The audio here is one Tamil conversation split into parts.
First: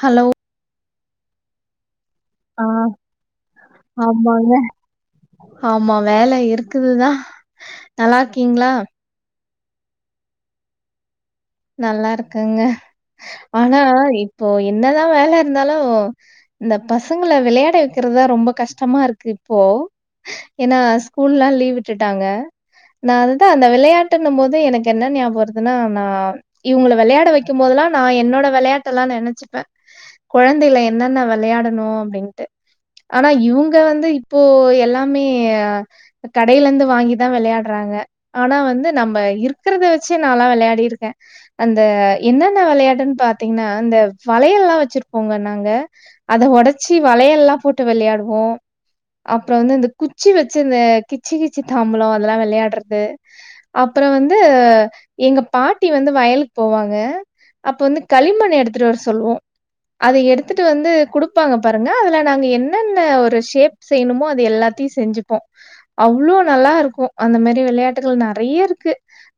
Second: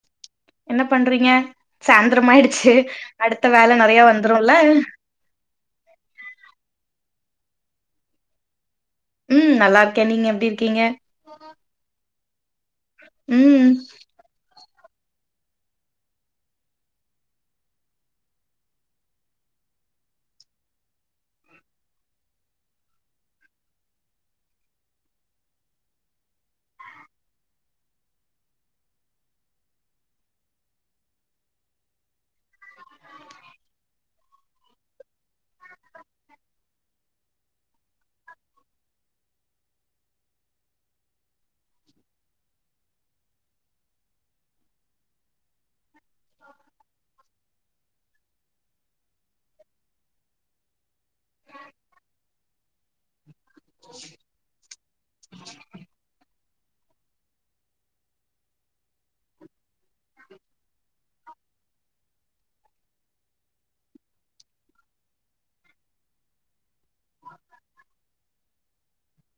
ஹலோ என்ன பண்றீங்க ஆ சாய்ந்திரமாயிடுச்சு அடுத்த வேல நெறைய ஆமாங்க. வந்துருல ஆமா வேலை இருக்குதுதா நல்லார்க்கீங்ளா ம் நல்லார்க்கே நீங்க எப்டி இர்க்கீங்க நல்லா இருக்குங்க ம் ஆனா இப்போ என்னதா வேல இர்ந்தாலு இந்த பசங்ள விளையாட வெக்கிறத்தா ரொம்ப கஷ்டமாருக்கு இப்போ ஏனா ஸ்கூல்லா லீவ் விட்டுட்டாங்க நான்தா அந்த விளையாட்டுன்னும் போது எனக்கு என்ன நியாப வர்துனா நா இவுங்கிள விளையாட வெக்கும் போதுலா நா என்னோட விளையாட்டெல்லா நெனச்சிப்பே குழந்தைல என்னென்ன விளையாடணு அப்டின்ட்டு ஆனா இவுங்க வந்து இப்போ எல்லாமே கடையிலந்து வாங்கி தா விளையாட்றாங்க ஆனா வந்து நம்ப இர்க்கிறத வச்சு நாலா விளையாடி இருக்க அந்த என்னென்ன விளையாட்டுன்னு பாத்தீங்கன்னா இந்தந்த வளயல்லல்லா வச்சிருப்போங்க நாங்க அத உடைச்சி வளையெல்லா போட்டு விளையாடுவோ அப்ற வந்து அந்த குச்சி வச்சு அந்த கிச்சி கிச்சி தாம்பளம் அதெல்லா விளாட்றது அப்றோ வந்து எங்க பாட் பாட்டி வந்து வயலுக்கு போவாங்க அப்ப வந்து களிமண் எடுத்துட்டு வர சொல்லுவோ அதை எடுத்துட்டு வந்து கொடுப்பாங்க பாருங்க அதுல நாங்க என்னென்ன ஒரு ஷேப் செய்யணுமோ அது எல்லாத்தையு செஞ்சுப்போ அவ்வளவு நல்லா இருக்கு அந்த மாதிரி விளையாட்டுகள் நிறைய இருக்கு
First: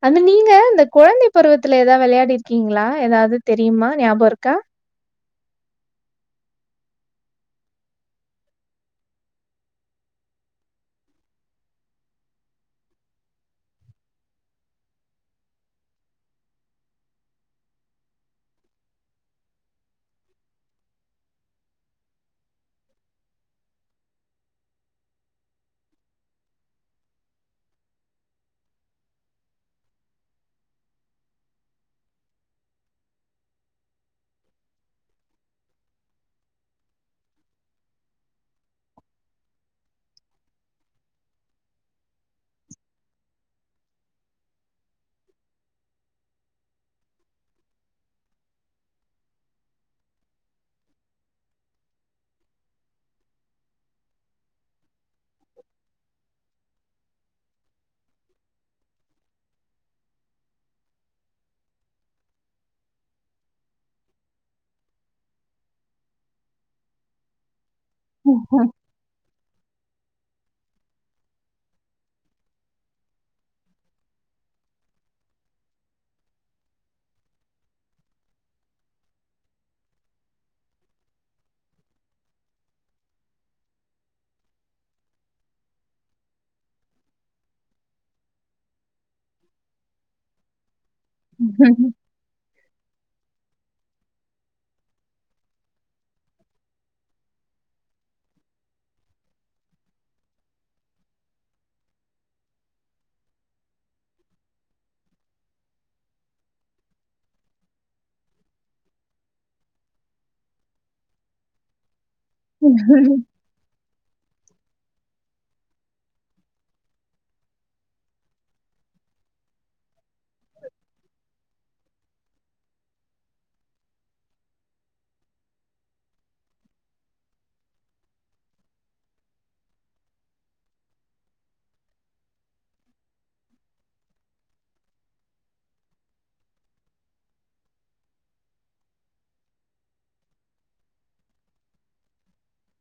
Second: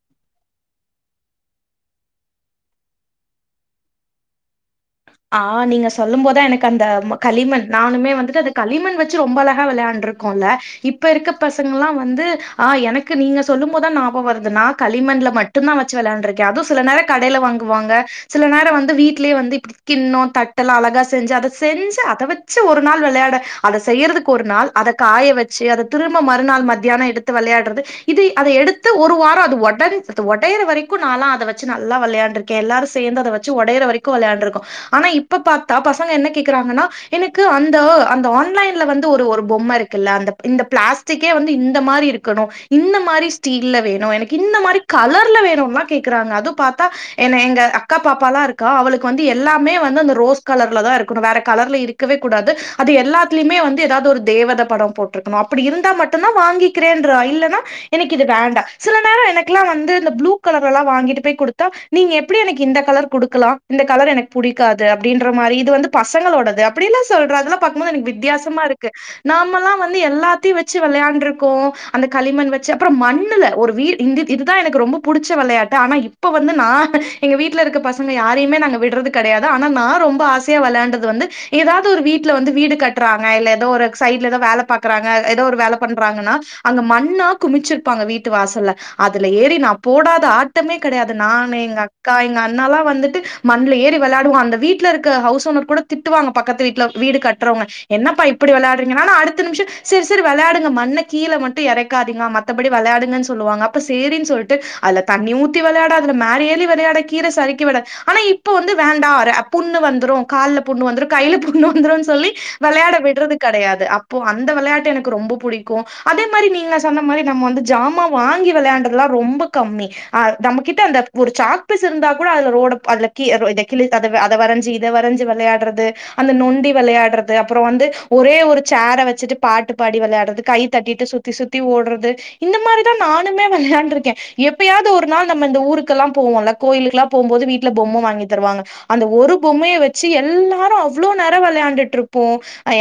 அந்த நீங்க இந்த குழந்தை பருவத்துல ஏதாவது விளையாடி இருக்கீங்களா ஏதாவது தெரியுமா ஞாபக இருக்கா ஆ நீங்க சொல்லு போத எனக்கு அந்த களிமண் நானுமே வந்துட்டு அந்த களிமன் வச்சு ரொம்ப அழகா விளையாண்டுருக்கோம்ல்ல இப்ப இருக்க பசங்க எல்லா வந்து ஆ எனக்கு நீங்க சொல்லு போது தா ஞாபகம் வருது நா களிமண்ல மட்டு [unintelligible] தான் வச்சு விளையாண்டுக்ககே அது சில நேர கடையில வாங்குவாங்க சில நேரம் வந்து வீடலேயே வந்து இப்டி கின்னோ தட்டெல்லா அழகா செஞ்சு அதை செஞ்சு அத வச்சு ஒரு நாள் விளையாட அதை செய்யறதுக்கு ஒரு நாள் அத காய வச்சு அத திரும்ப மறுநாள் மத்தியான எடுத்து விளையாடுறது இது அதை எடுத்து ஒரு வாரம் அது உட ஒடைய வரைக்கு நா அதை வச்சு நல்லா விளையாண்டக்கே எல்லாரு சேர்ந்து அதை வச்சு ஒடைய வரைக்கு [unintelligible] ஆனா இப்ப பாத்தா பசங்க என்ன கேக்குறாங்கன்னா எனக்கு அந்த அந்த ஆன்லைன்ல வந்து ஒரு ஒரு பொம்மை இருக்கு இல்ல அந்த இந்த பிளாஸ்டிக்கே வந்து இந்த மாரி இருக்கணு இந்த மாதிரி ஸ்டீல்ல வேணு எனக்கு இந்த மாதிரி கலர்ல வேணும்லா கேக்குறாங்க அது பார்த்தா என்ன எங்க அக்கா பாப்பாலா இருக்கா அவளுக்கு வந்து எல்லாமே வந்து அந்த ரோஸ் கலர்ல தா இருக்கணு வேற கலர்ல இருக்கவே கூடாது அது எல்லாத்தலுமே வந்து ஏதாவது ஒரு தேவத படம் போட்டிருக்கணு அப்டி இருந்தா மட்டும்தா வாங்கிக்கிறே இல்லன்னா எனக்கு இது வேண்டா சில நேரம் எனக்குெல்லா வந்து இந்த ப்ளூ கலர் எல்லா வாங்கிட்டு போய் கொடுத்தா நீங்க எப்படி எனக்கு இந்த கலர் கொடுக்கலா இந்த கலர் எனக்கு புடிக்காது அப்டின்ற மாதிரி இது வந்து பசங்களோட அப்டில்லா சொல்றதுல பாக்குபோது எனக்கு வித்தியாசமா இருக்கு நாம எல்லா வந்து எல்லாத்த வச்சு விளையாண்டு இருக்கு அந்த களிமண் வச்சு அப்பற மண்ணல ஒரு இது தா எனக்கு ரொம்ப புடிச்ச வெளையாட்டு ஆனா இப்ப வந்து நா எங்க வீட்ல இருக்க பசங்க யாரையுமே நாங்க விட்றதுக்கு கிடையாது ஆனா நா ரொம்ப ஆசையா விளையாண்டது வந்து ஏதாவது ஒரு வீட்டுல வந்து வீடு கட்டுறாங்க இல்ல ஏதோ ஒரு சைட்ல ஏதோ வேலை பாக்குறாங்க ஏதோ ஒரு வேலை பண்றாங்கன்னா அங்க மண்ணா குமிச்சிருப்பாங்க வீட்டு வாசல்ல அதுல ஏறி நா போடாத ஆ சுத்தமே கிடையாது நா எங்க அக்கா எங்க அண்ணாலா வந்துட்டு மண்ணல ஏறி விளாடுவங்க அந்த வீட்டல இருக்க ஹவுஸ் ஓனர் கூட திட்டுவாங்க பக்கத்து வீட்டல வீடு கட்டுறவங்க என்ன ப இப்ப ப்டி வெளாட்டுறிங்கன்னா அடுத்த நிமிஷ செரி செரி வெளாடுங்க மண்ண கீழே மட்டு இறக்காதீங்க மத்த மத்தபடி விளையாடுங்கன்னு சொல்லுவாங்க அப்ப சேரினு சொல்லட்டு தண்ணி ஊத்தி விளையாட அதுல மேல ஏறி விளையாட கீர சறுக்கி விடா ஆனா இப்ப வந்து வேண்டா புண்ணு வந்துரு கால புண்ணு வந்துரு கையில புண்ணு வந்துரு சொல்லி விளையாட விடுறது கிடையாது அப்போ அந்த விளையாட்டு எனக்கு ரொம்ப பிடிக்கு அதே மாதிரி நீங்க சொன்ன மாரி நம்ம வந்து ஜாமா வாங்கி விளயாடதுலா ரொம்ப கம்மி அ நம்ம கிட்ட அந்த ஒரு சாக்பீஸ் இருந்தா கூட அதுல ரோட கிஅல கிள்ளி தாண்டுறது அத வரைஞ்சி இத வரைஞ்சு விளையாடுறது அந்த நொண்டி விளையாடுறது அப்புற வந்து ஒரே ஒரு சேரை வச்சுட்டு பாட்டு பாடி விளையாடுறது கை தட்டிட்டு சுத்தி சுத்தி சுத்தி ஓடுறது இந்த மாரிதா நானுமே வெளாண்டுருக்கே எப்பயாவது ஒரு நாள் நம்ம இந்த ஊருக்கெல்லா போவோல்ல கோயிலுெல்லா போம் போது வீட்டுல பொம்ம் வாங்கி தவாங்க அந்த ஒரு பொம்மையை வச்சு எல்லாரு அவ்வளோ நேர விளையாண்டுட்டு இருப்போ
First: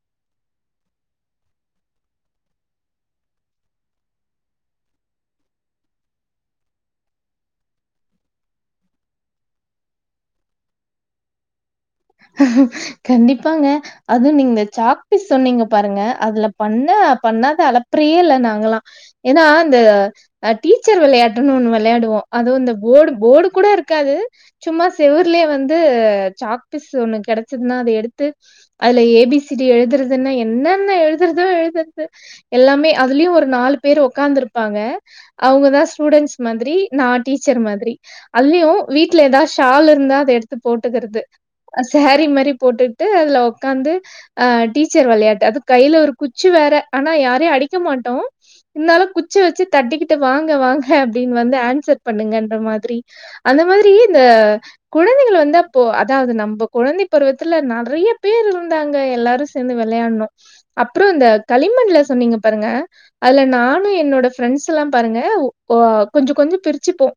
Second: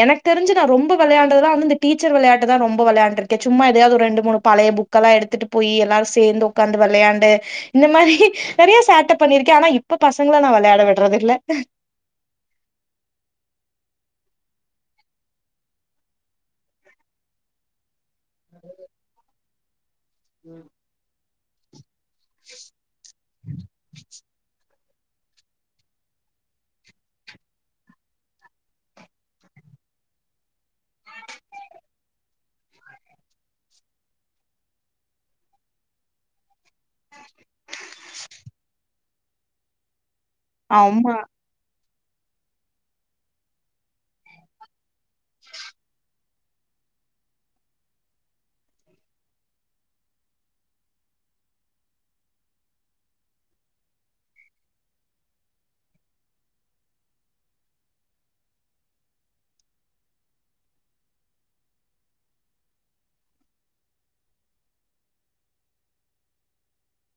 எனக்கு தெரிஞ்ச நா ரொம்ப விளையாறதுலா வ இந்தடீச்சர் விளையாட்டுதா ரொம்ப விளையாண்ட இருக்கே சும்மா ஏதாவது ஒரு ரெண்டு மூணு பழைய புக் உக்கெல்லா எத்துட்டு போய் எல்லாரு சேர்ந்து உட்காந்து விளையாண்டு இந்த மாரி நெறய சேட்ட பண்ணிருக்கே ஆனா இப்ப பசங்களை நா விளையாட விடுறது இல்ல ஆஹ [unintelligible] கண்டிப்பாங்க அது நீங்க சாக்பீஸ் சொன்னீங்க பாருங்க அதுல பண்ண பண்ணாத அளப் பிரியல்ல நாங்கெல்லா ஏனா அந்த டீச்சர் வெளையாட்டுணு ஒன்னு வெளையாடுவோ அ அது போடு போடு கூட இருக்காது சும்மா செவுர்லயே வந்து சாக் பிசு ஒண்ணு கெடைச்சதுன்னா அத எடுத்து அதுல ஏ பி சி டி எழுதற்துதன்ன என்னன்ன எழுதுதற்தோ எழுததுதற்து எல்லாமே அதுலயு ஒரு நாலு பேர் உக்காந்துருப்பாங்க அவுங்கதா ஸ்டூடன்ஸ் மாதிரி நா டீச்சர் மாதிரி அதுலயு வீட்ல எதா ஷால் இருந்தா அத எடுத்து ஆமா போட்டுக்கிறது செரீ மேரி போட்டுட்டு அதுல உக்காந்து அ டீச்சர் வெளையாட்டு அது கையில ஒரு குச்சி வேற ஆனா யாரையு அடிக்க மாட்டோ இருந்தாலு குச்சி வச்சு தட்டிக்கிட்டு வாங்க வாங்க அப்டின்னு வந்து ஆன்சர் பண்ணுங்கன்ற மாரி அந்த மாதிரி இந்த குழந்தைகள் வந்த போ அது நம்ப குழந்தை பருவத்துல நெறைய பேர் இருந்தாங்க எல்லாரு சேந்து வெளையான்ணு அப்றோ இந்த களிமண்ணுல சொன்னீங்க பாருங்க அதுல நானு என்னோட ஃப்ரெண்ட்ஸ் எல்லா பாருங்க கொஞ்சோ கொஞ்சோ பிரிச்சுப்போ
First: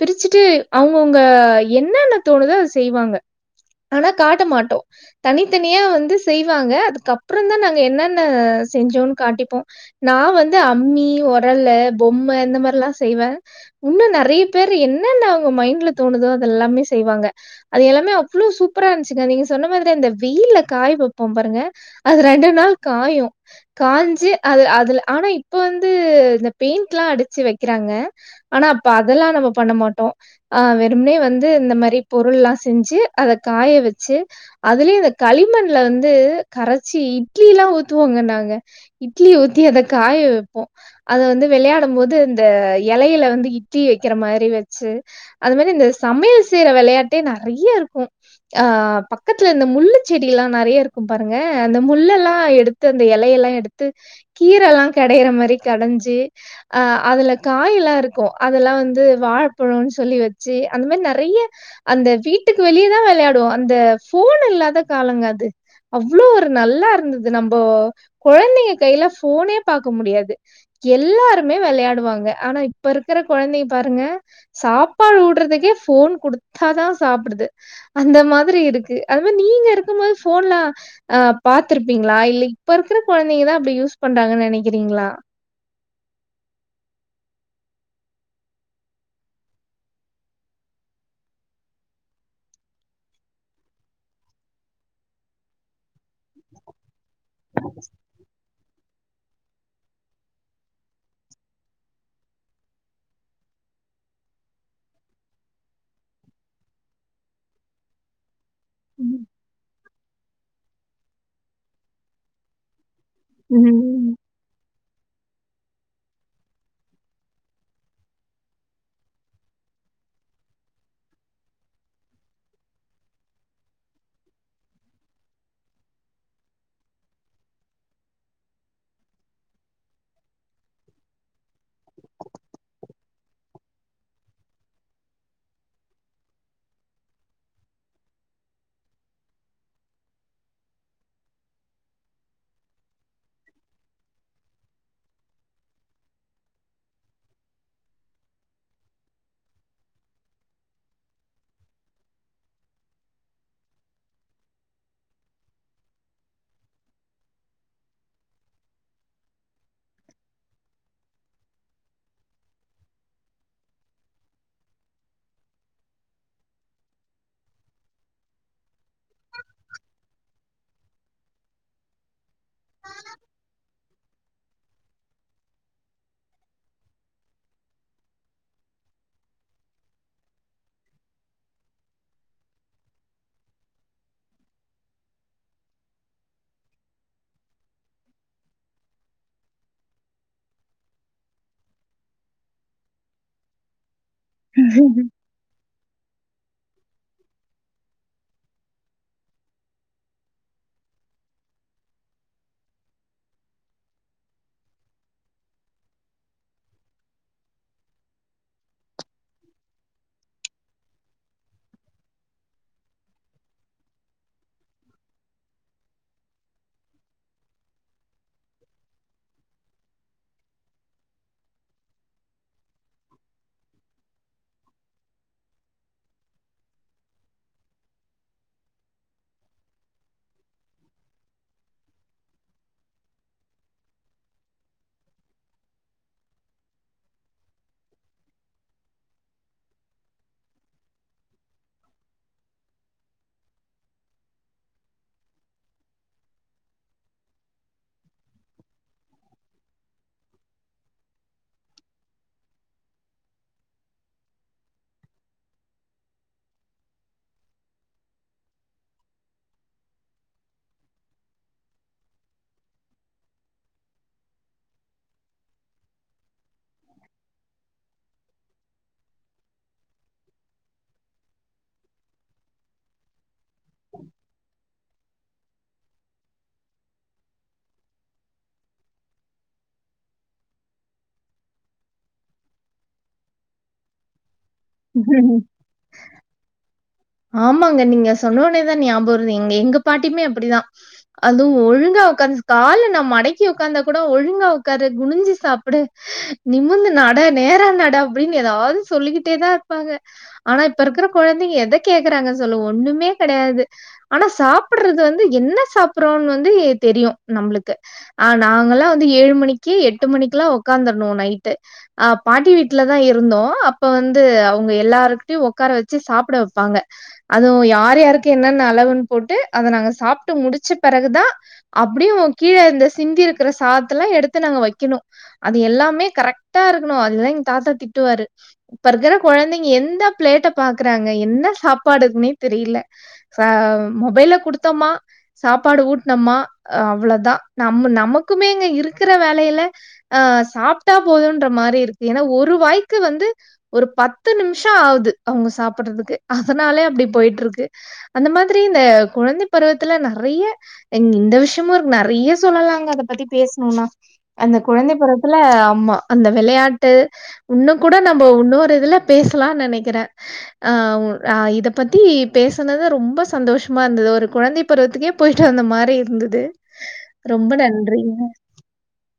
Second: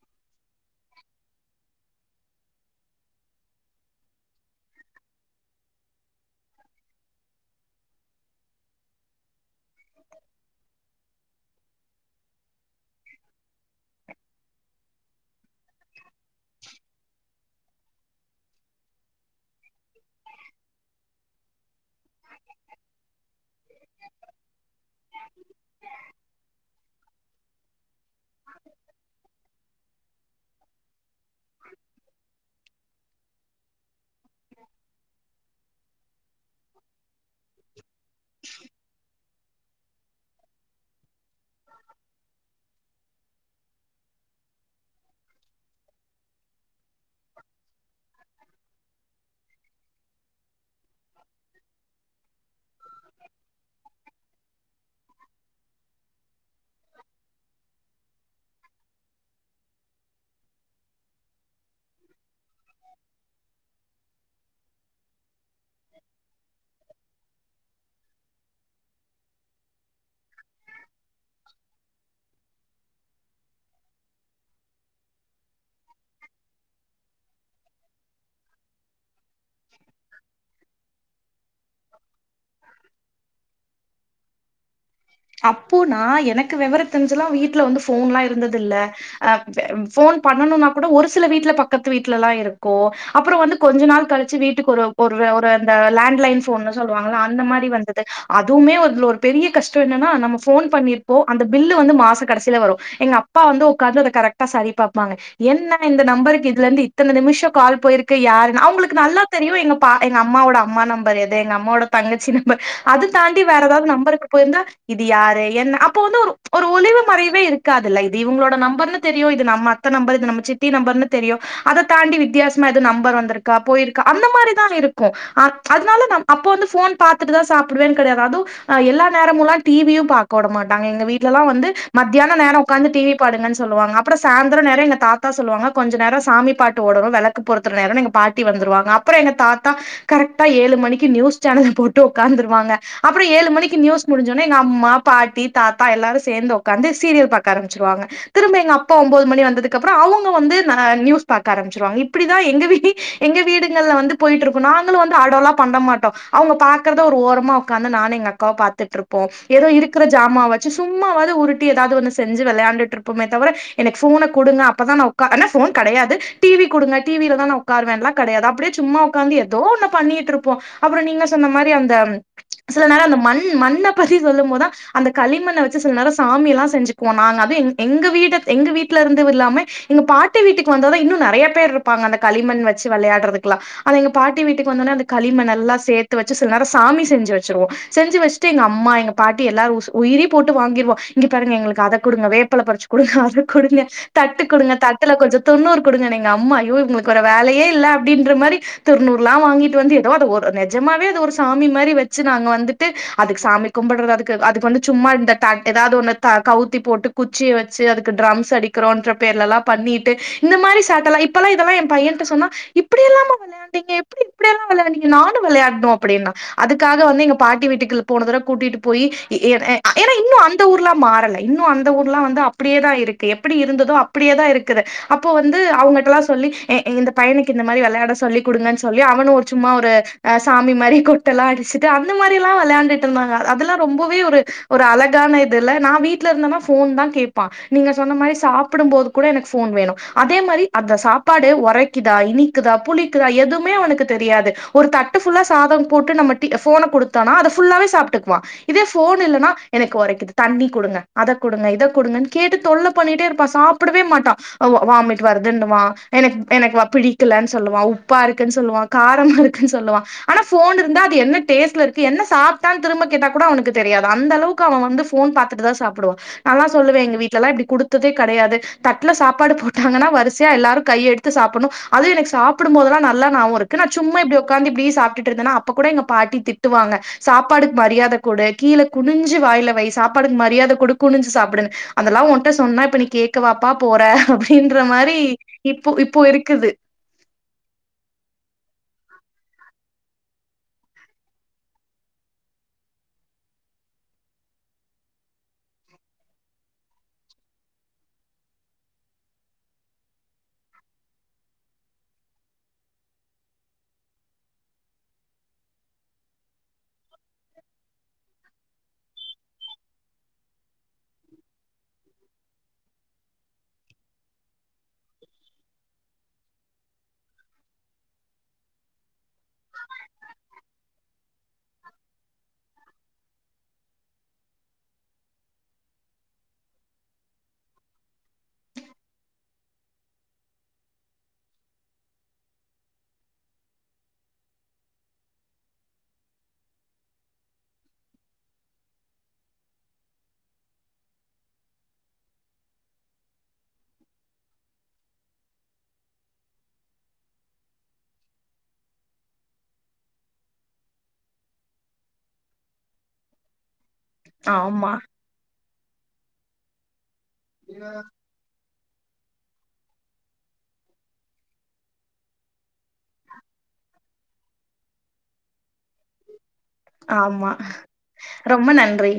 பிரிச்சுட்டு அவுங்கவுங்க என்னன்ன தோணுதோ அது செய்வாங்க ஆனா காட்ட மாட்டோ தனித்தனியா வந்து செய்வாங்க அதுக்கப்றோ தா நாங்க என்னன்ன செஞ்சோம்ன்னு காட்டிப்போ நா வந்து அம்மி ஒரல்லு பொம்ம இந்த மாரில்லா செய்வே இன்னு நெறைய பேர் என்னன்ன அவுங்க மைண்ட்ல தோணுதோ அது எல்லாமே செய்வாங்க அது எல்லா இவ்ளோ சூப்பரா இருந்துச்சுங்க நீங்க சொன்ன மாதிரி அந்த வெயில்ல காய வைப்போ பாருங்க அது ரெண்டு நாள் காயு காஞ்சு அது அதுல ஆனா இப்ப வந்து இந்த பெயிண்ட்ல்லா அடிச்சு வைக்கிறாங்க ஆனா அப்ப அதெல்லா நம்ம பண்ண மாட்டோ ஆ வெறுமெனே வந்து இந்த மாதிரி பொருள்ல்லா செஞ்சு அத காய வெச்சு அதுலியு இந்த களிமண்ல வந்து கரைச்சி இட்லில்லா ஊத்துவாங்கோ நாங்க இட்லி ஊத்தி அத காய வைப்போ அது வந்து வெளையாடு போது இந்த எலையில வந்து இட்டிலி வைக்கிற மாரி வச்சு அது மேரி இந்த சமையல் செய்ற வெளையாட்டே நெறைய இருக்கு ஆ பக்கத்துல இந்த முள்ளு செடில்லா நெறைய இருக் இத பாருங்க அந்த முள்ளெல்லா எடுத்து அந்த எலையெல்லா எடுத்து கீரல்லா கெடையிற மேரி கடஞ்சு அ அதுல காய் எல்லா இருக்கு அதெல்லா வந்து வாழைப்பழம்னு சொல்லி வச்சு அந்த மேரி நெறைய அந்த வீட்டுக்கு வெளியேதா வெளையாடுவோ அந்த ஃபோன் இல்லாத காலங்க அது அவ்ளோ ஒரு நல்லா இருந்தது நம்ப கொழந்தைங்க கையில ஃபோனே பாக்க முடியாது எல்லாருமே வெளையாடுவாங்க ஆனா இப்ப இருக்குற கொழந்தை பாருங்க சாப்பாடு ஊட்றத்துக்கே ஃபோன் குடுத்ததான் சாப்பிடுது அந்த மாதிரி இருக்கு அது மாரி நீங்க இருக்கு போது ஃபோன்ல அ பாத்திருப்பீங்களா இல்ல இப்ப இருக்குற கொழந்தைங்க தா அப்டியூஸ் கொண்டாங்கனு நெனைக்கிறீங்ளா அப்பு நா எனக்கு வெவரோ தெரிஞ்சலா வீட்ல வந்து ஃபோன்லா இருந்தது இல்ல அ ஃபோன் பண்ணணுனா கூட ஒரு சில வீட்ல பக்கத்து வீட்லல்லா இருக்கு அப்றோ வந்து கொஞ்சோ நாள் கழிச்சு வீட்டுக் ஒரு ஒரு ஒரு அந்த லேண்ட் லைன் ஃபோன் சொல்லுவாங்களா அந்த மாரி வந்துது அதுவுமே ஒரு ஒரு பெரிய கஷ் த்து என்னென்னா நம்ம ஃபோன் பண்ணிருப்போ அந்த பில்லூ வந்து மாச கடைசியில வரு எங்க அப்பா வந்து உக்கார்ந்து கரெக்ட் சரி பாப்பாங்க என்ன இந்த நம்பருக்கு இதுல இருந்து இத்தன நிமிஷோ கால் போயிருக்கு யாரு அவுங்களுக்கு நல்லா தெரியு எங்க பா எங்க அம்மாவோட அம்மா நம்பர் எது எங்க அம்மோட தங்கச்சி நம்பர் அது தாண்டி வேற எதாவது ம். நம்பருக்கு போயிருந்தா இது யாரு என்ன அப்போ வந்து ஒரு ஒரு ஒளிவு மறைவே இருக்காதுல்ல இது இவுங்களோட நம்பர்னு தெரியு இது நம்ம இந்த நம்பர் இது நம்ம சித்தி நம்பர்னு தெரியு அத தாண்டி வித்யாஸ்மா எது நம்பர் வந்துருக்கா போயிருக்கா அந்த மாரிதா இருக்கு ஆ அதுனால நம் அப்போ வந்து ஃபோன் பாத்துட்டுதா சாப்புடுவேன் கெடைது அதும் அ எல்லார் நேரமுல்லா டி வி யும் பாக்க வுடமாட்டாங்க எங்க வீட்டுலல்லாம் வந்து மத்தியான நேரம் ஒக்காந்து டி வி பாருங்கன் சொல்வாங்க அப்ரம் சாய்ந்தரம் நேரே எங்க தாத்தா சொல்லுவாங்க கொஞ்ச நேரம் சாமி பாட்டு ஓடனும் வெளக்கு பொருத்ற நேரோ எங்க பாட்டி வந்துருவாங்க அப் அப்பறோ எங்க தாத்தா கரெக்டா ஏழு மணிக்கு நியூஸ் சேனல போட்டு உக்காந்துருவாங்க அப்பறோ ஏழு மணிக்கு நியூஸ் முடிஞ்சோனா எங்க அம்மா பாட்டி தாத்தா எல்லாரு சேந்து உக்காந்து சீரியல் பாக்க ஆரம்பிச்சிருவாங்க திரும்ப எங்க அப்பா ஒம்போது மணி வந்ததுக்கு அப்றோ அவங்க வந்து ந நியூஸ் பாக்க ஆரம்பிச்சிருவாங்க இப்டிதா எங்க வீட்ல எங்க வீடுங்கள்ல வந்து போயிட்டு இருக்கும் நாங்களும் வந்து அடோலா பண்ண மாட்டோம் அவங்க பாக்கறத ஒரு ஓரமா காந்ந நானு எங்க அக்கா பாத் திட்ருப்போ ஏதோ இருக்கற ஜாமாவ வச்சு சும்மாவது உருட்டி ஏதாது ஒன்னு செஞ்சி வெளையாண்டுட்ருப் போமே தவிர எனக்கு ஃபோன குடுங்க அப்பதா நா உக்கா ஏனா ஃபோன் கெடையாது டி வி குடுங்க டி வி ல தா நா உக் உக்கார் வேன்லா கடையாது அப்டியே சும்மா ஒக்காந்து ஏதோ ஒண்ணு பண்ணிட்ருப்போம் அப்புறோ நீங்க சொன்ன மாரி அந்த ம் சில நேரோ அந்த மண் மண்ண பத்தி சொல்லும் போதா அந்த களிமண்ண வச்சு சில நேரோ சாமி எல்லா செஞ்சிக்குவோ நாங்க அதுவு எங்க வீட எங்க வீட்ல இருந்து இல்லாம எங்க பாட்டி வீட்டுக்கு வந்தது இன்னு நெறைய பேர் இருப்பாங்க அந்த களிமண் வச்சு விளையாடுறதுக்குல்லா அத எங்க பாட்டி வீட்டுக்கு வந்தோன்ன அந்த களிமண்ணெல்லா சேத்து வச்சு சில நேரோ சாமி செஞ்சி வச்சருவோம் செஞ்சி வச்சிட் து எங்க அம்மா எங்க பாட்டி எல்லாரு உசு உயிரே போட்டு வாங்கிருவா இங்க பாருங்க எங்களுக்கு அத குடுங்க வேப்பல பறிச்சு குடுங்க அத குடுங்க தட்டு குடுங்க தட்டுல கொஞ்சம் தொண்ணூறு குடுங்கன்ன எங்க அம்மா ஐயோ இவ்ங்களுக்கு வேற வேலயே இல்ல அப்டின்ற மாரி திருநூறுலா வாங்கிட்டு வந்து ஏதோ அது ஒரு நெஜமாவே அது ஒரு சாமி மாரி வச்சி நாங்க வந்துட்டு அதுக்கு சாமி கும்புடுற அதுக்கு அதுக்கு வந்து சும்மா இந்த தட் ஏதாது ஒன்ன கவுத்தி போட்டு கு குச்சிய வச்சி அதுக்கு ட்ரம்ஸ் அடிக்கிறோன்ற பேர்ல எல்லா பண்ணிட்டு இந்த மாரி சட்டலா இப்பல்லா இதெல்லா எ பையன்ட்ட சொன்னா இப்படி எல்லாமா பண்ல நீங்க எப்டி இப்டியெல்லாம் வெளயாண்டீங்க நானும் வெளயாணும் அப்படின்னா அதுக்காக வந்து எங்க பாட்டி வீட்டுக்குள்ள போன தடவ கூட்டிட்டு போயி ஏ ய ஏன்னா இன்னும் அந்த ஊர்லா மாறல இன்னும் அந்த ஊர்லாம் வந்து அப் அப்டியேதான் இருக்கு எப்படி இருந்ததோ அப்படியே தா இருக்குது அப்போ வந்து அவுங்கட்லாம் சொல்லி ஏ இந்த பையனுக்கு இந்த மாரி விளையாட சொல்லி் குடுங்கன் சொல்லி அவனு ஒரு சும்மா ஒரு சாமி மாரி கொட் டல்லா அடிச்சிட்டு அந்த மாரில்லா வெளயாண்டுட் இருந்துருந்தாங்க அதெல்லா ரொம்பவே ஒரு ஒரு அழகான இதுல்ல நா வீட்ல இருந்தனா ஃபோன் தா கேப் தா நீங்க சொன்ன மாரி சாப்பிடும் போது கூட எனக்கு ஃபோன் வேணு அதே மாரி அந்த சாப்பாடு ஒரைக் கிதா இனிக்குதா புளிக்குதா எதுமே அவனுக்கு தெரியாது ஒரு தட்டு ஃபுல்லா சாதோ போட்டு நம்ம டி ஃபோன குடுத் தானா அத ஃபுல்லாவே சாப்ட்டுக்குவான் இதே ஃபோன் இல்லன்னா எனக்கு ஒரைக்குது தண்ணி குடுங்க அத குடுங்க இத குடுங்கன் கேட்டு தொல்ல பண்ணிட்டே இருப்பான் சாப் புடவே மாட்டான் அவோ வாமிட் வருதுன்னுவா எனக் எனக்கு பிடிக்கலன் சொல்லுவா உப்பா இருக்குன் சொல்லுவா காரமா இருக்குன் சொல்லுவா ஆனா ஃபோன் இருந்தா அது என்ன டேஸ்ட்ல இருக்கு என்ன சாப் தா திரும்ப கேட்டா கூட அவனுக்கு தெரியாது அந்தளவுக்கு அவ வந்து ஃபோன் பாத்துட்டு தா சாப்பிடுவா நால்லா சொல்லுவே எங்க வீட்லல்லா இப்டி குடுத்ததே கெடையாது தட்ல சாப்பாடு போட்டாங்கன்னா வரிசையா எல்லாரு கைய எடுத் த்து சாப்பணும் அது எனக்கு சாப்புடும் போதுலா நல்லா நாபோம் இருக் இதுக்கு நா சும்மா இப்டி உக்காந்து இப்டி சாப்பிட்டு இருந்தன்னா அப்ப கூட எங்க பாட்டி திட்டுவாங்க சாப்பாடுக் மரியாத குடு கீழ குனிஞ்சு வாயில வை சாப்பாடுக் மரியாத குடு குனிஞ்சு சாப்புடுனு அதெல்லாம் ஒன்ட்ட சொன்னா இப்ப நீ கேக்க வாப்பா போற அப்டின்ற மாரி ம். இப்போ இப்போ இருக்குது ஆமாங்க நீங்க சொன்னோனேதா ஞாபோ வருது இங்க எங்க பாட்டிமே அப்டிதா அதுவும் ஒழுங்கா ஒக்காந் கால் நா மடக்கி உக்காந்தா குட ஒழுங்கா உக்காரு குனிஞ்சி சாப்புடு நிமிந்து நட நேரா நட அப்டின்னு ஏதாவது சொல்லிக்கிட்டே தா இருப்பாங்க ஆனா இப்ப இருக்கிற குழந்தைங்க எத கேக்குறாங்க சொல்லு ஒண்ணுமே கெடையாது ஆனா சாப்ட்டுறது வந்து என்ன சாப்ட்றோம்னு வந்து தெரியும் நம்மளுக்கு ஆ நாங்கல்லாம் வந்து ஏழு மணிக்கி எட்டு மணிக்குலாம் உக்காந்துரணும் நைட்டு அ பாட்டி வீட்டுலதா இருந்தோ அப்ப வந்து அவங்க எல்லாருக்கிட்டயு உக்கார வச்சு சாப்பிட ப்பாங்க அதுவும் யார் யாருக்கு என்னன்ன அளவுன்னு போட்டு அத நாங்க சாப்பிட்டு முடிச்ச பிறகுதா அப்படியும் கீழ இந்த சிந்தி இருக்குற சாதத்தல்லாம் எடுத்து நாங்க வைக்கணும் அது எல்லாமே கரெக்ட்டா இருக்கணும் அதுதா எங்க தாத்தா திட்டுவாரு இப்பருக்கிற குழந்தைங்க எந்த பிளேட்ட பாக்குறாங்க என்ன சாப்பாடு இருக்குன்னே தெரியல ச மொபைல்ல கொடுத்தோம்மா சாப்பாடு ஊட்டினம்மா அவளோதா நம் நமக்குமே இங்க இருக்கிற வேலையில அ சாப்ட்டா போதுன்ற மாதிரி இருக்கு ஏன்னா ஒரு வாய்க்கு வந்து ஒரு பத்து நிமிஷம் ஆகுது அவங்க சாப்பிறதுக்கு அதனாலே அப்படி போயிட்டு இருக்கு அந்த மாதிரி இந்த குழந்தை பருவத்துல நிறைய இந்த விஷயமும் நிறைய சொல்லலாங்க அத பத்தி பேசணும்னா அந்த ஆமா குழந்தைபருவத்துல ஆமா அந்த விளையாட்டு உன்னும் கூட நம்ம உன்னொரு இதுல பேசலா நினைக்கிறே ஆ ஆ இத பத்தி பேசுனது ரொம்ப சந்தோஷமா இருந்தது ஒரு குழந்தை பருவத்துக்கே போயிட்டு வந்த மாரி இருந்துது ரொம்ப ஆமா நன்றிங்க ரொம்ப நன்றி